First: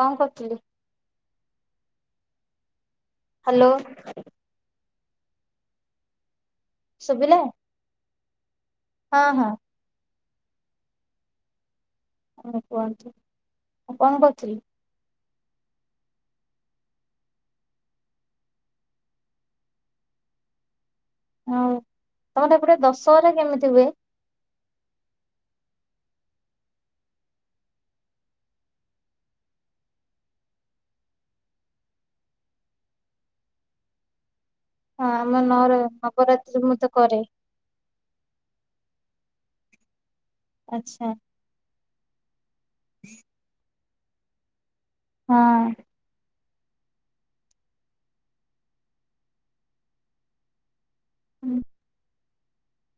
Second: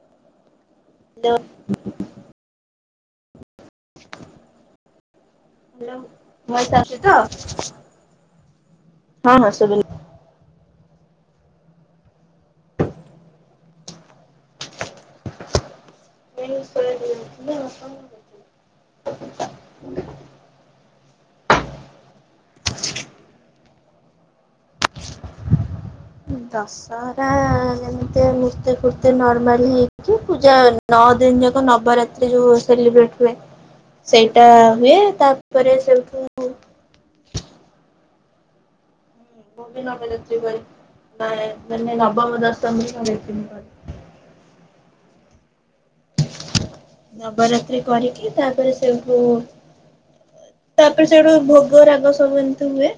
କଣ କରୁଥିଲେ? ଦେହ ହାଲୋ ଭଏସ ଆସୁଛି ତ? ଶୁଭିଲା ହଁ ହଁ ସବୁ ହଁ କୁହନ୍ତୁ ମୁଁ କଣ କରୁଥିଲି? [unintelligible] ହ [unintelligible] ହଉ ତମର ଗୋଟେ ଦଶହରା କେମିତି ହୁଏ? ଦଶହରା ଏମିତି ମୁର୍ତ୍ତି ଫୁର୍ତ୍ତି ନର୍ମାଲ ହେଇକି ପୂଜା ନଅ ଦିନ ଯାକ ନବରାତ୍ରି ଯୋଉ ସେଲିବ୍ରେଟ୍ ହୁଏ। ସେଇଟା ହୁଏ ହଁ ଆମ ତାପରେ ନର ସେମୁ ନବରାତ୍ରି ମୁଁ ତ କରେ। ମୁଁ ବି ନବରାତ୍ରୀ କରେ। ଆଚ୍ଛା। ନବମୀ ଦଶମୀ [inaudible] ହଁ ନବରାତ୍ରି କରିକି ତାପରେ ସେଠୁ ତାପରେ ସେଇଠୁ ଭୋଗ ରାଗ ସବୁ ଏମିତି ହୁଏ।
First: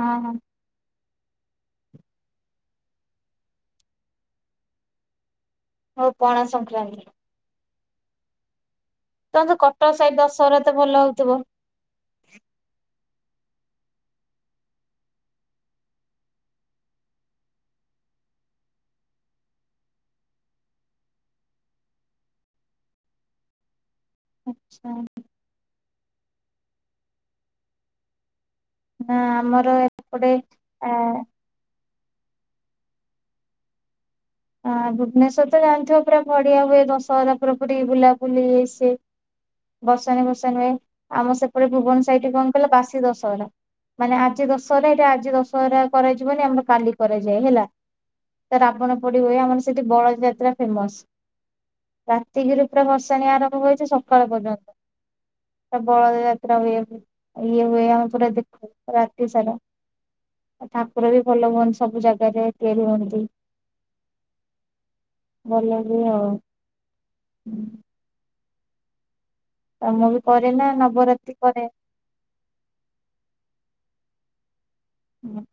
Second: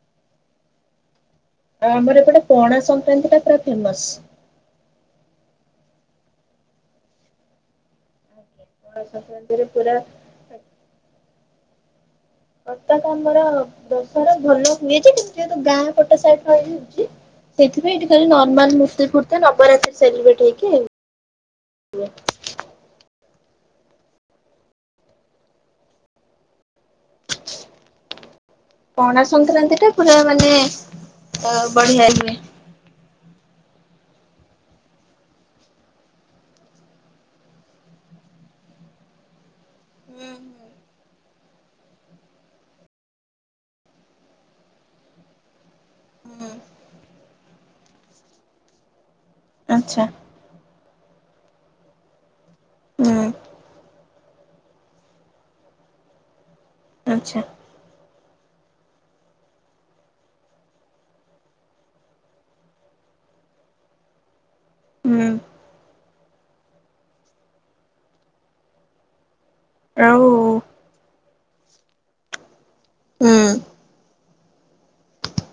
ଅହଁ। ଆଉ ଆମର ଏପଟେ ପଣା ସଂକ୍ରାନ୍ତି ଟା ପୁରା ଫେମସ। ହଉ ପଣା ସଂକ୍ରାନ୍ତି। ପଣା ତମରତ ସଂକ୍ରାନ୍ତିରେ କଟକ ପୁରା ସାହି ଦଶହରା ତ ଭଲ ହେଉଥିବ? କଟକ ତ ଆମର ଦଶହର ଭଲ ହୁଏ ଯେ କିନ୍ତୁ ଯେହେତୁ ଗାଁ ପଟ ସାଇଡ ରହିଯାଉଛି ସେଇଥିାଇଁ ଏଠି ଖାଲି ନର୍ମାଲ ମୂର୍ତ୍ତି ପୂର୍ତି ନବରାତ୍ରୀ ସେଲିବ୍ରେଟ ହେଇଛି ଆଉ। [inaudible] ଆଛା। ନା ପଣା ଆମର ସଂକ୍ରାନ୍ତି ଟା ପୁରା ଏପଟେ ମାନେ ଆ ଅ ବଢିଆ ହୁଏ। ଆ ଭୁବନେଶ୍ୱର ତ ଜାଣିଥିବ ପୁରା ଭଡିଆ ହୁଏ ଦଶହରା ପୁରା ପୁରୀ ବୁଲାବୁଲି [unintelligible] ବର୍ସାଣି ହୁଁ ବର୍ଷାଣି ହୁଏ ଆମ ସେପଟେ ଭୁବନ ସାଇଟ୍ କଣ କାହିଲ ବାସୀ ଦଶହରା। ମାନେ ଆଜି ଦଶରେ ଏଟି ଆଜି ଦଶଅରା କରାଯିବନି ଆମର କାଲି କରାଯାଏ ହେଲା। ତ ରାବଣ ପୋଡ଼ି ହୁଏ ଆମର ସେଠି ଆଚ୍ଛା ବଳଯାତ୍ରା ଫେମସ। ରାତିକିରୁ ପୁରା ହୁଁ ଭସାଣି ଆରମ୍ଭ ହେଇଛି ସକାଳ ପର୍ଯ୍ୟନ୍ତ। ବଳଦଯାତ୍ରା ହୁଏ ଆଚ୍ଛା ଏ ହୁଏ ଆମେ ଦେଖୁ ପୁର ରାତି ସାରା। ଠାକୁର ବି ଭଲ ହୁଅନ୍ତି ସବୁ ଜାଗାରେ ତିଆରି ହୁଅନ୍ତି। ହୁଁ ଭଲାହୁଏ ଆଉ, ହୁଁ। ତ ମୁଁ ବି ଆଉ କରେ ନା ନବରାତ୍ରି କରେ। ହୁଁ। ହୁଁ।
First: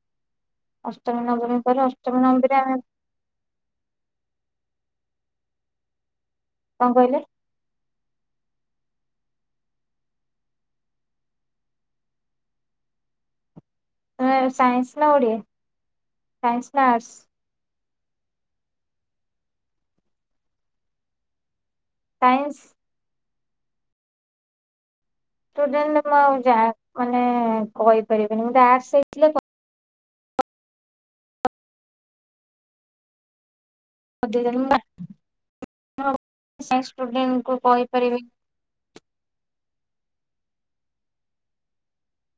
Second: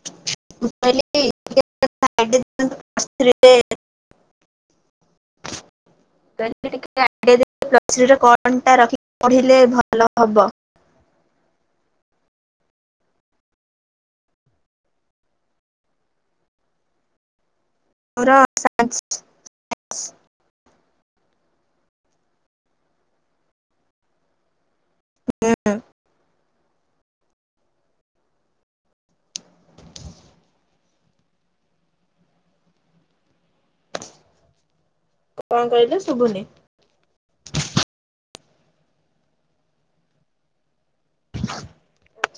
[inaudible] ଅଷ୍ଟମୀ ନବମୀ ପରେ ଅଷ୍ଟମୀ [unintelligible] [unintelligible] ପ୍ଲସ କଣ କହିଲେ ଥ୍ରି ରେ କଣ ଟା ରଖିକି ପଢିଲେ ଭଲ ହବ? ସାଇନ୍ସ ନ ଓଡ଼ିଆ ସାଇନ୍ସ ନା ଆର୍ଟସ? ମୋର ସାଇନ୍ସ [unintelligible] ସାଇନ୍ସ। ଷ୍ଟୁଡେଣ୍ଟସ୍ ଯା ମାନେ କହିପାରିବିନି ମୋର ଆଡସ୍ ଥିଲା [unintelligible] [unintelligible] କଣ କହିଲେ ଶୁଭୁନି। [unintelligible] ଷ୍ଟୁଡେଣ୍ଟ କୁ କହି [unintelligible]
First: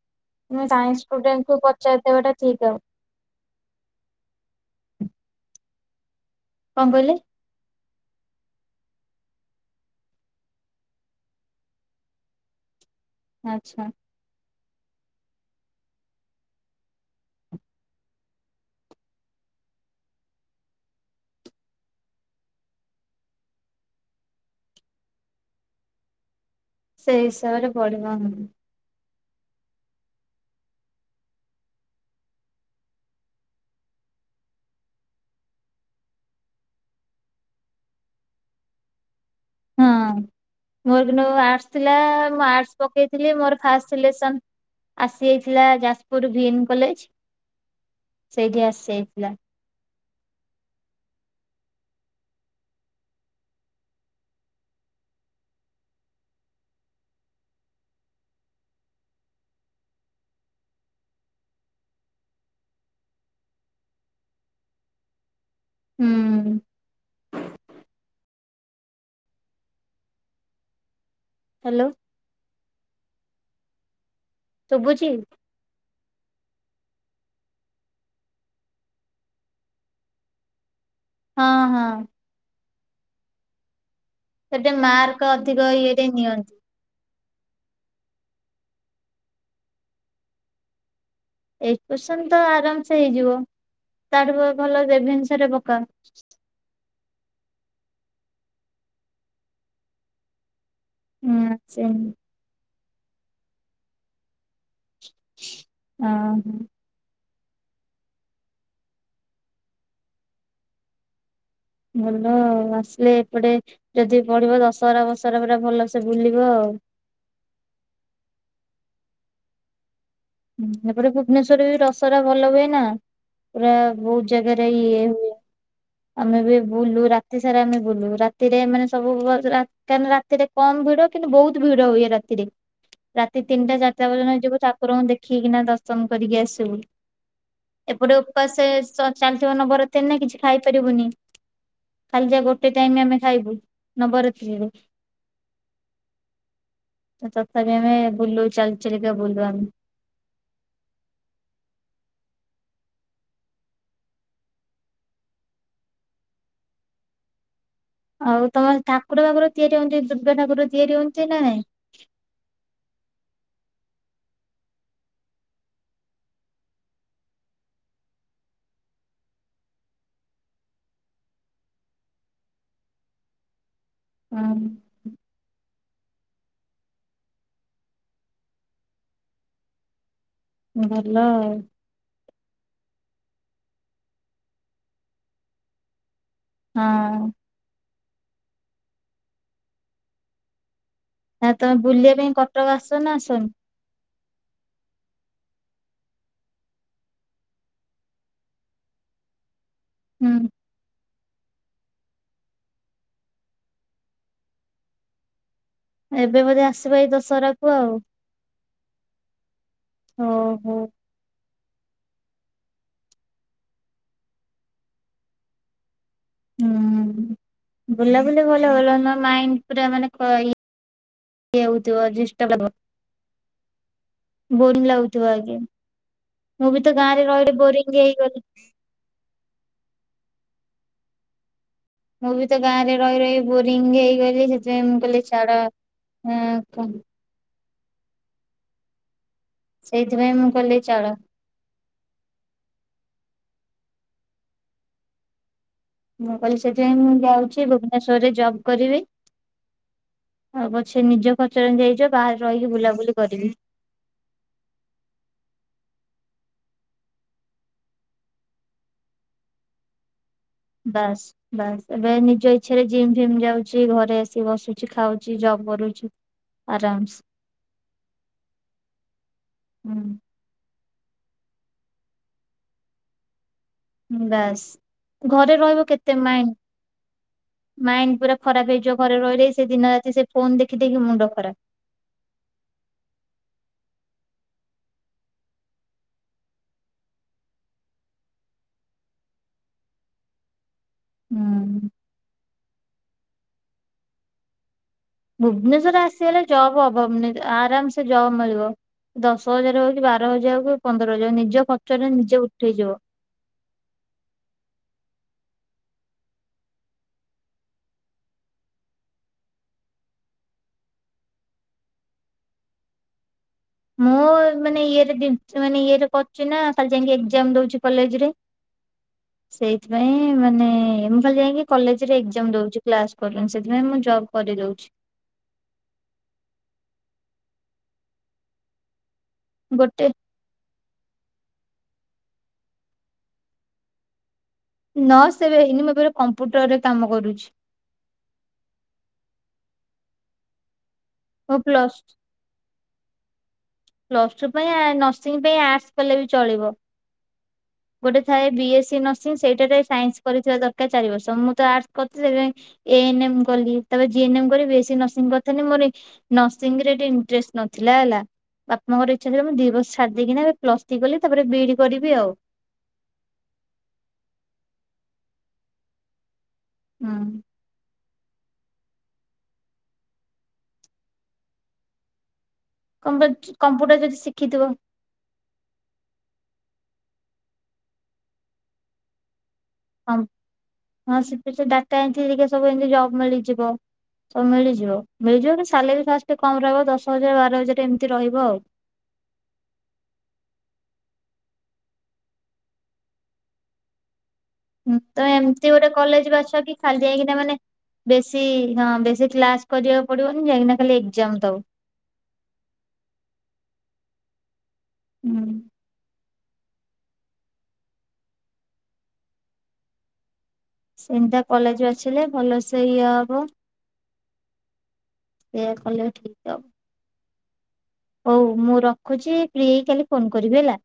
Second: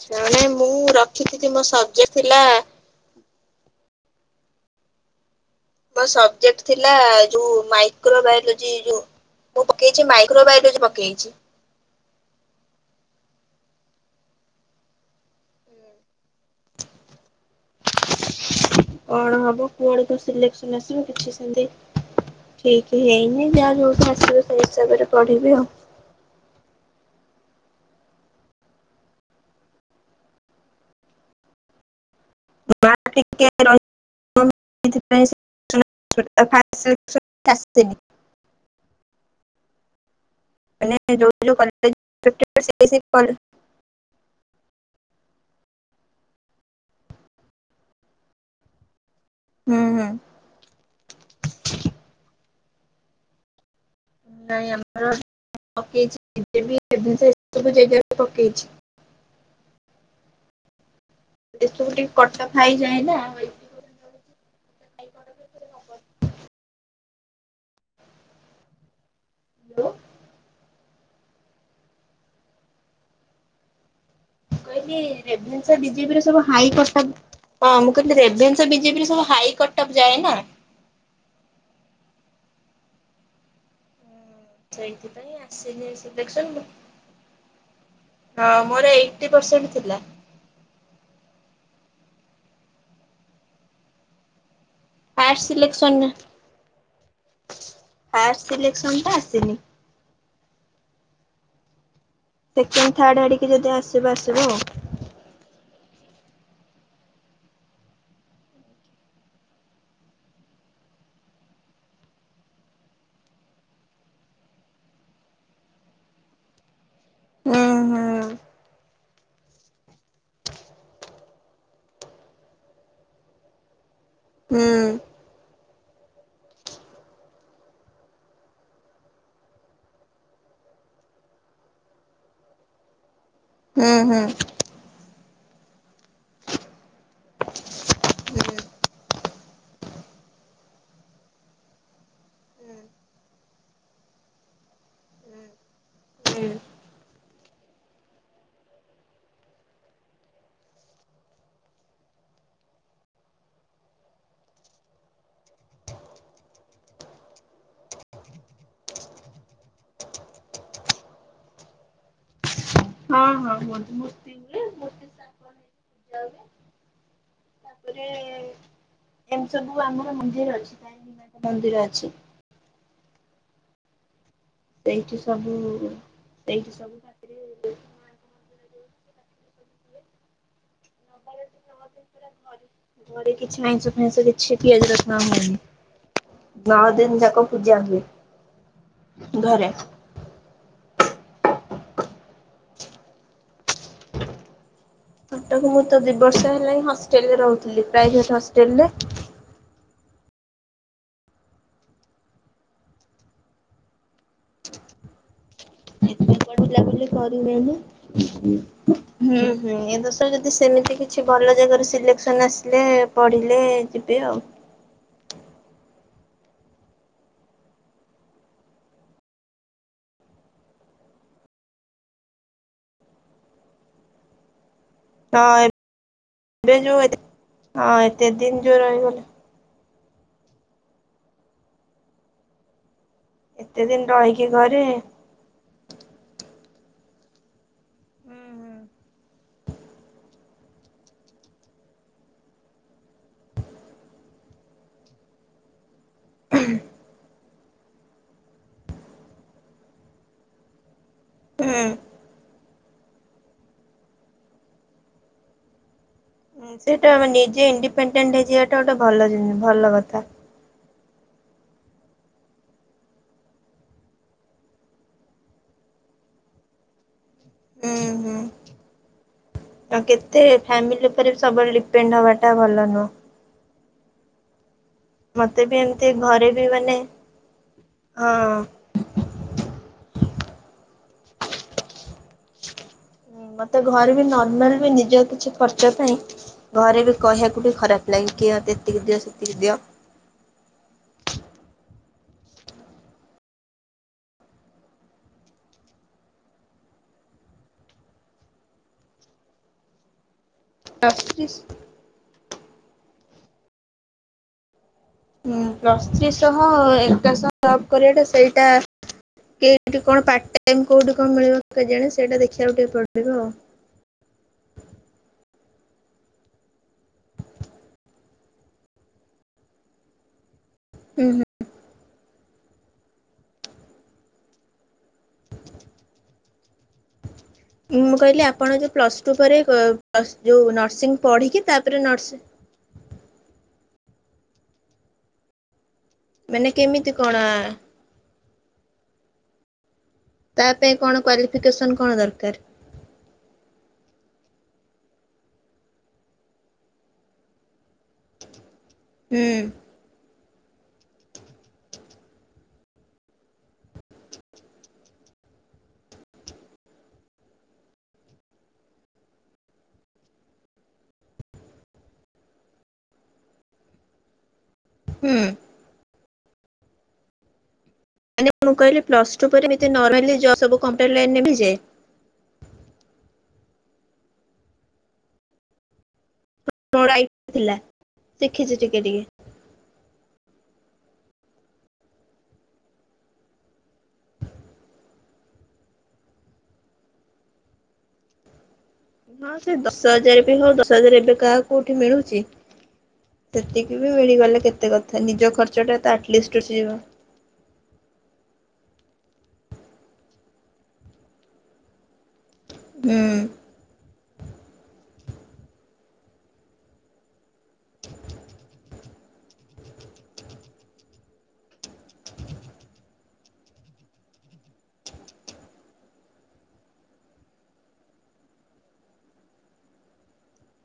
ଜଣେ ମୁଁ ସାଇନ୍ସ ରଖିଥିଲି ଷ୍ଟୁଡେଣ୍ଟକୁ ମୋ ସବ୍ ଯେ ପଚାରିଦେବାଟା ଥିଲା ଠିକ୍ ହବ। ମୋ ସବଜେକ୍ଟ କଣ ଥିଲା କହିଲେ ଯୋଉ ମାଇକ୍ରୋବାୟୋଲୋଜି ଯୋଉ ମୁଁ ପକେଇଛି ମାଇକ୍ରୋବାୟୋଲୋଜି ପକେଇଛି। ଆଚ୍ଛା। କଣ ହବ କୁଆଡୁ ତ ସିଲେକ୍ସନ ଆସିବ କିଛି ସେମତି ଠିକ ହେଇନି ଯାହା ଯୋଉଠି ଆସିବ ସେଇ ହିସାବରେ ପଢିବି ଆଉ। ସେଇ ହିସାବରେ ପଢିବ [unintelligible] [unintelligible] ଟିକେ [unintelligible] [unintelligible] ଫାଷ୍ଟ ସିଲେକ୍ସନ ଆସିନି। ହଁ [unintelligible] ମାନେ ମୋର ଯୋଉ ଯୋଉ ଆଡସ୍ କଲେଜ ଥିଲା ମୁଁ ଆର୍ଟସ୍ ସେଇ ସେଇ କଲେ ପକେଇଥିଲି ମୋର ଫାଷ୍ଟ ସିଲେକ୍ସନ ଆସିଯାଇଥିଲା ଯାଜପୁର ଭି ଏ ମ କଲେଜ। ସେଇଠି ଆସିଯାଇଥିଲା। ହୁଁ ହୁଁ। ନାହିଁ ଆମର ପକେଇଛି [unintelligible] ପକେଇଛି। ଏସବୁ ଟିକେ କଟକ ହାଇଯାଏ ନା। ହୁଁ ହିଁ। ହାଲୋ। ହାଲୋ। ମୁଁ କହିଲି ଶୁଭୁଛି ରେଭେନ୍ [unintelligible] ବିଜେପିରେ ସବୁ ହାଇ ପ୍ରସ୍ତାବ ହଁ ମୁଁ କହିଲି ରେଭେନ୍ସା ବିଜେପିରେ ସବୁ ହାଇ କଟପ ଯାଏ ନା। ହଁ ହଁ। ସେଠି ମାର୍କ ସେଇଥିପାଇଁ ଅଧିକ ଆସିନି ଇଅରେ ନିଅନ୍ତି। ହଁ ମୋର ଏଇଟି ପରସେଣ୍ଟ ଥିଲା। ଏଇଟି ପସେଣ୍ଟ ତ ଆରାମସେ ହେଇଯିବ ତାଠୁ ଭଲ ରେଭେନ୍ସା ଫାଷ୍ଟ ରେ ପକାଅ। ଫାଷ୍ଟେ ସିଲେକ୍ସନ ଟା ଆସିନି। ହୁଁ ଆସିନି। ସେକେଣ୍ଡେ ଥାର୍ଡ ଆଡିକି ଯଦି ଆସିବ, ଆସିବ ଆଉ। ଉଁ ହୁଁ। ଭଲ ଆଉ ଆସିଲେ ଏପଟେ। ଯଦି ପଢିବ ଦଶରା, ଫସରା ପୁରା ଭଲସେ ବୁଲିବ ଆଉ। ଉଁ ହୁଁ। ହୁଁ ଏପଟେ ଭୁବନେଶ୍ୱର ବି ଦଶହରା ଭଲ ହୁଏ ନା ପୁରା ବହୁତୁ। ଜାଗା ହୁଁ ରେ ଇଏ ହୁଏ। ଆମେ ବି ବୁଲୁ ରାତି ସାରା ଆମେ ବୁଲୁ ରାତିରେ ମାନେ ସବୁ କାହିଁକି ରାତିରେ କମ ଭିଡ କିନ୍ତୁ ବହୁତ ଭିଡ ହୁଏ ରାତିରେ। ରାତି ତିନିଟା, ହୁଁ ଚାରିଟା ହୁଁ ପର୍ଯ୍ୟନ୍ତ ଯିବୁ ଠାକୁରଙ୍କୁ ଦେଖିକିନା ଦର୍ଶନ କରିକି ଆସିବୁ। ଏପଟେ ହୁଁ। ଉପାସ ଚାଲିଥିବ ନବରତ ନା କିଛି ଖାଇପାରିବୁନି। କାଲି ଯା ଗୋଟେ ଟାଇମ ଆମେ ଖାଇବୁ ନବରାତ୍ରିରେ। ହୁଁ ତଥାପି ଆମେ ବୁଲୁ ଚାଲିଚାଲିକି ବୁଲୁ ଆମେ। ଆଉ ତମ ଠାକୁର, ବାକୁର ତିଆରି ହୁଅନ୍ତି ଦୁର୍ଗା ଠାକୁର ତିଆରି ହୁଅନ୍ତି ନାଇଁ। ହଁ ହଁ ମୂର୍ତ୍ତି ହୁଏ ମୂର୍ତ୍ତି ସାରିଲା ପରେ ପୂଜା ହୁଏ। ତାପରେ। ଏମିତି ସବୁ ଆମର ମନ୍ଦିର ଅଛି କାହିଁକି ନା ମନ୍ଦିର ଅଛି। ଉଁ। ସେଇଠି ସବୁ ଏଇଠି ସବୁ। ଫ୍ରି ହେଲେ। ଭଲ ଆଉ। ଛେ ଘରେ କିଛି ଆଇଁଷ, ଫାଇଷ କିଛି ପିଆଜ, ରସୁଣ ହୁଏନି। ନଅଦିନି ହଁ ଜାକ ପୂଜା ହୁଏ ଘରେ। ନା ତମେ ବୁଲିବା ପାଇଁ କଟକ ଆସନା ଆସନି। ଫଟକୁ ମୁଁ ତ ଦି ବର୍ଷ ହେଲା ହିଁ ହଷ୍ଟେଲରେ ରହୁଥିଲି ପ୍ରାଇଭେଟ ହଷ୍ଟେଲ ରେ। ହୁଁ। ଏବେ ବୋଧେ ଆସ। ଏ କରିହୁଏ ନି ହୁଁ ହୁଁ ଏ ଦଶ ଯଦି ଓହୋ ସେମିତି କି। କିଛି ଭଲ ଜାଗାରୁ ସିଲେକ୍ସନ ଆସିଲେ ପଢ଼ିଲେ ଯିବେ ଆଉ। ହୁଁ ବୁଲାବୁଲି ଭଲ କର ନା ମାଇଣ୍ଡି ପୁରା ମାନେ ଇଏ। ଏ ହଉଥିବ ଆଜି ଇଷ୍ଟ ପର୍ବ ବୋରିଙ୍ଗି ଲାଗୁ ଥୁଆ ଆଜ୍ଞା ହଁ ମୁଁ ବି ତ ଗାଁରେ ରହିଲେ ବୋରିଙ୍ଗି ହେଇଗଲି। ସେ ରହିଗଲେ। ମୁଁ ବି ତ ଗାଁରେ ରହି, ରହି ଏତେ ବୋରିଙ୍ଗି ଦିନ ହେଇଗଲି ରହିକି ଘରେ ସେଥିପାଇଁ ମୁଁ କହିଲି ଛାଡ କ ଉଁ ହୁଁ। ସେଇଥିପାଇଁ ମୁଁ କହିଲି ଚାଳ। ମୁଁ କହିଲି ସେଥିପାଇଁ ମୁଁ ଯାଉଛି ଭୁବନେଶ୍ଵରରେ ଜବ୍ କରିବି। ଆଉ ପଛେ ନିଜ ଖର୍ଚ୍ଚରେ ନେଇଜ ବାହାରେ ରହିକି ବୁଲାବୁଲି କରିବି। ସେଇଟା ଆମେ ନିଜେ ଇଣ୍ଡିପେଣ୍ଡେଣ୍ଟ ହେଇଯିବାଟା ଗୋଟେ ଭଲ ଜିନିଷ ଭଲ କଥା। ବାସ୍। ବାସ୍ ଏବେ ନିଜ ଇଚ୍ଛାରେ ଜିମ୍ ଫିମ୍ ଯାଉଛି, ଘରେ ଆସି ବସୁଛି ଖାଉଛି ଜବ୍ କରୁଛି। ଆରାମସେ। ହୁଁ ହୁଁ ତ କେତ ହୁଁ ଏତେ ଫ୍ୟାମିଲି ଉପରେ ବି ସବୁବେଳେ ଡିପେଣ୍ଡ ହବାଟା ଭଲ ନୁହଁ। ବାସ୍। ଘରେ ମତେ ବି ରହିବ ଏମିତି କେତେ? ଘରେ ବି ମାନେ ମାଇଣ୍ଡ ମାଇଣ୍ଡ ପୁରା ହଁ ଖରାପ ହେଇଯିବ ଘରେ ରହି ରହି ସେ ଦିନ ସେ ଫୋନ୍ ଦେଖିଦେଖି ମୁଣ୍ଡ ଖରାପ। ମତେ ଘରେ ବି ନର୍ମାଲ ବି ନିଜ କିଛି ଖର୍ଚ୍ଚ ପାଇଁ। ଘରେ ବି କହିବାକୁ ଟିକେ ଖରାପ ଲାଗେ। କିଏ ଏତିକି ଦିଅ ସେତିକି ଦିଅ। ହୁଁ। ଭୁବନେଶ୍ଵରରେ ଆସିଗଲେ ଜବ୍ ହବ ଆରାମ୍ ସେ ଜବ୍ ମିଳିବ। ଦଶ ହଜାର ହଉ, କି ବାର ହଜାର ହଉ, କି ପନ୍ଦର ପ୍ଲସ୍ ହଜାର ହଉ, ଥ୍ରୀ ନିଜ ଖର୍ଚ୍ଚ ରେ ନିଜେ ଉଠେଇଯିବ। ହଁ ପ୍ଲସ୍ ଥ୍ରି ଶହ ଏକାଶହ ଜବ୍ କରିବାଟା ସେଇଟା କେଠି କଣ ପାର୍ଟ ଟାଇମ୍ କୋଉଠି କଣ ମିଳିବ କେଜାଣେ ସେଇଟା ଦେଖିବାକୁ ଟିକେ ପଡ଼ିବ ଆଉ। ମୁଁ ମାନେ ଇଏରେ ମାନେ ଇଏରେ କରୁଛି ନା ଖାଲି ଯାଇକି ଏକ୍ଜାମ୍ ଦଉଛି କଲେଜ ରେ। [unintelligible] ସେଇଥିପାଇଁ ମାନେ ମୁଁ ହୁଁ ଖାଲି ଯାଇକି କଲେଜ୍ ରେ ଏଜାମ୍ ଦଉଛି। କ୍ଲାସ୍ କରୁନି ସେଥିପାଇଁ ମୁଁ ଜବ୍ କରିରଉଛି। ମୁଁ କହିଲି ଆପଣ ଯେ ପ୍ଲସ୍ ଟୁ ପରେ ଗୋଟେ ପ୍ଲ ଯେଉଁ ନର୍ସିଂ ପଢ଼ିକି ତାପରେ ନର୍ସି ନର୍ସ ଏବେ ହେଇନି ମୁଁ ଏ କମ୍ପ୍ୟୁଟର୍ ମାନେ ରେ କାମ କେମିତି କଣ କରୁଛି। ତା ପାଇଁ କଣ ମୁଁ କ୍ୱଲିଫିକେସନ୍ ପ୍ଲସ କଣ ଦରକାର୍? ପ୍ଲସ୍ ଟୁ ପାଇ ନର୍ସିଂ ପାଇ ଆଟର୍ସ କଲେ ବି ଚଳିବ। ଗୋଟେ ଥାଏ ବିଏସ୍ ନର୍ସିଂ ହୁଁ ସେଇଟା ରେ ସାଇନ୍ସ୍ କରିଥିବା ଦରକାର ଚାରି ବର୍ଷ ମୁଁ ତ ଆଟର୍ସ କରିଛି। ସେଥିପାଇଁ ଏ ନେମ୍ କଲି ତା ଜିଏନ୍ ଏମ୍ କରି ବେଶୀ ନର୍ସିଂ କରି ଥାନ୍ତି। ମୁଁ କହିଲି ନର୍ସିଂ ରେ ଟିକେ ଇଣ୍ଟରେଷ୍ଟ୍ ନଥିଲା ହେଲା। ବାପା ଙ୍କର ଇଛା ଥିଲା। ମୁ ଦି ବର୍ଷ ଛାଡିଦେଇକି ଏବେ ପ୍ଲସ୍ ଥ୍ରୀ କଲି ତାପରେ ବିଡ଼ି କରିବି ଆଉ। ହୁଁ। ହଁ। ମାନେ ମୁଁ କହିଲି ପ୍ଲସ୍ ଟୁ ପରେ ଏମିତି ନ ରହିଲେ ଜ ସବୁ କମ୍ପ୍ୟୁଟର ଲାଇନରେ ହେଇଯାଏ? ବଟ କମ୍ପୁଟର ଯଦି ଶିଖିଥିବ। ମୋର ଆଇଡ଼ି ଥିଲା ଶିଖିଛି ଟିକେ ଟିକେ। ହଁ ହଁ ସେ ଡାଟା ଏମିତି ଟିକେ ସବୁ ଏମିତି ଜବ୍ ମିଳିଯିବ। ସବୁ ମିଳିଯିବ ମିଳିଯିବ କି ସାଲେରୀ ଫାଷ୍ଟ୍ କମ୍ ରହିବ ଦଶ ହଜାର୍, ବାର ହଜାର୍ ଏମିତି ରହିବ ଆଉ। ହଁ ସେ ଦଶ ହଜାର ବି ହଉ ଦଶ ହଜାର ଏବେ କାହାକୁ କୋଉଠି ମିଳୁଛି। ସେତିକି ବି ମିଳିଗଲେ କେତେ। ହୁଁ କଥା ତ ନିଜ ଏମିତି ଖର୍ଚ୍ଚ ଗୋଟେ ଟା ତ କଲେଜ ରେ ଆଟଲିଷ୍ଟ ଅଛ କି ଉଠିଯିବ। ଖାଲି ଯାଇକି ନା ମାନେ ବେଶୀ ହଁ ବେଶୀ କ୍ଲାସ୍ କରିବାକୁ ପଡ଼ିବନି। ଯାଇକି ଖାଲି ଏକ୍ସାମ ଦଉ। ହୁଁ। ହୁଁ। ସେମିତିଆ କଲେଜ୍ ବାଛିଲେ ଭଲସେ ଏଇଆ ହବ। ସେଇୟା କଲେ ଠିକ୍ ହବ। ହଉ ମୁଁ ରଖୁଛି ଫ୍ରି ହେଇକି କାଲି ଫୋନ୍ କରିବି ହେଲା?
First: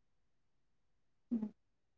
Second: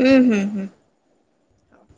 ହୁଁ ହୁଁ ହୁଁ। [unintelligible]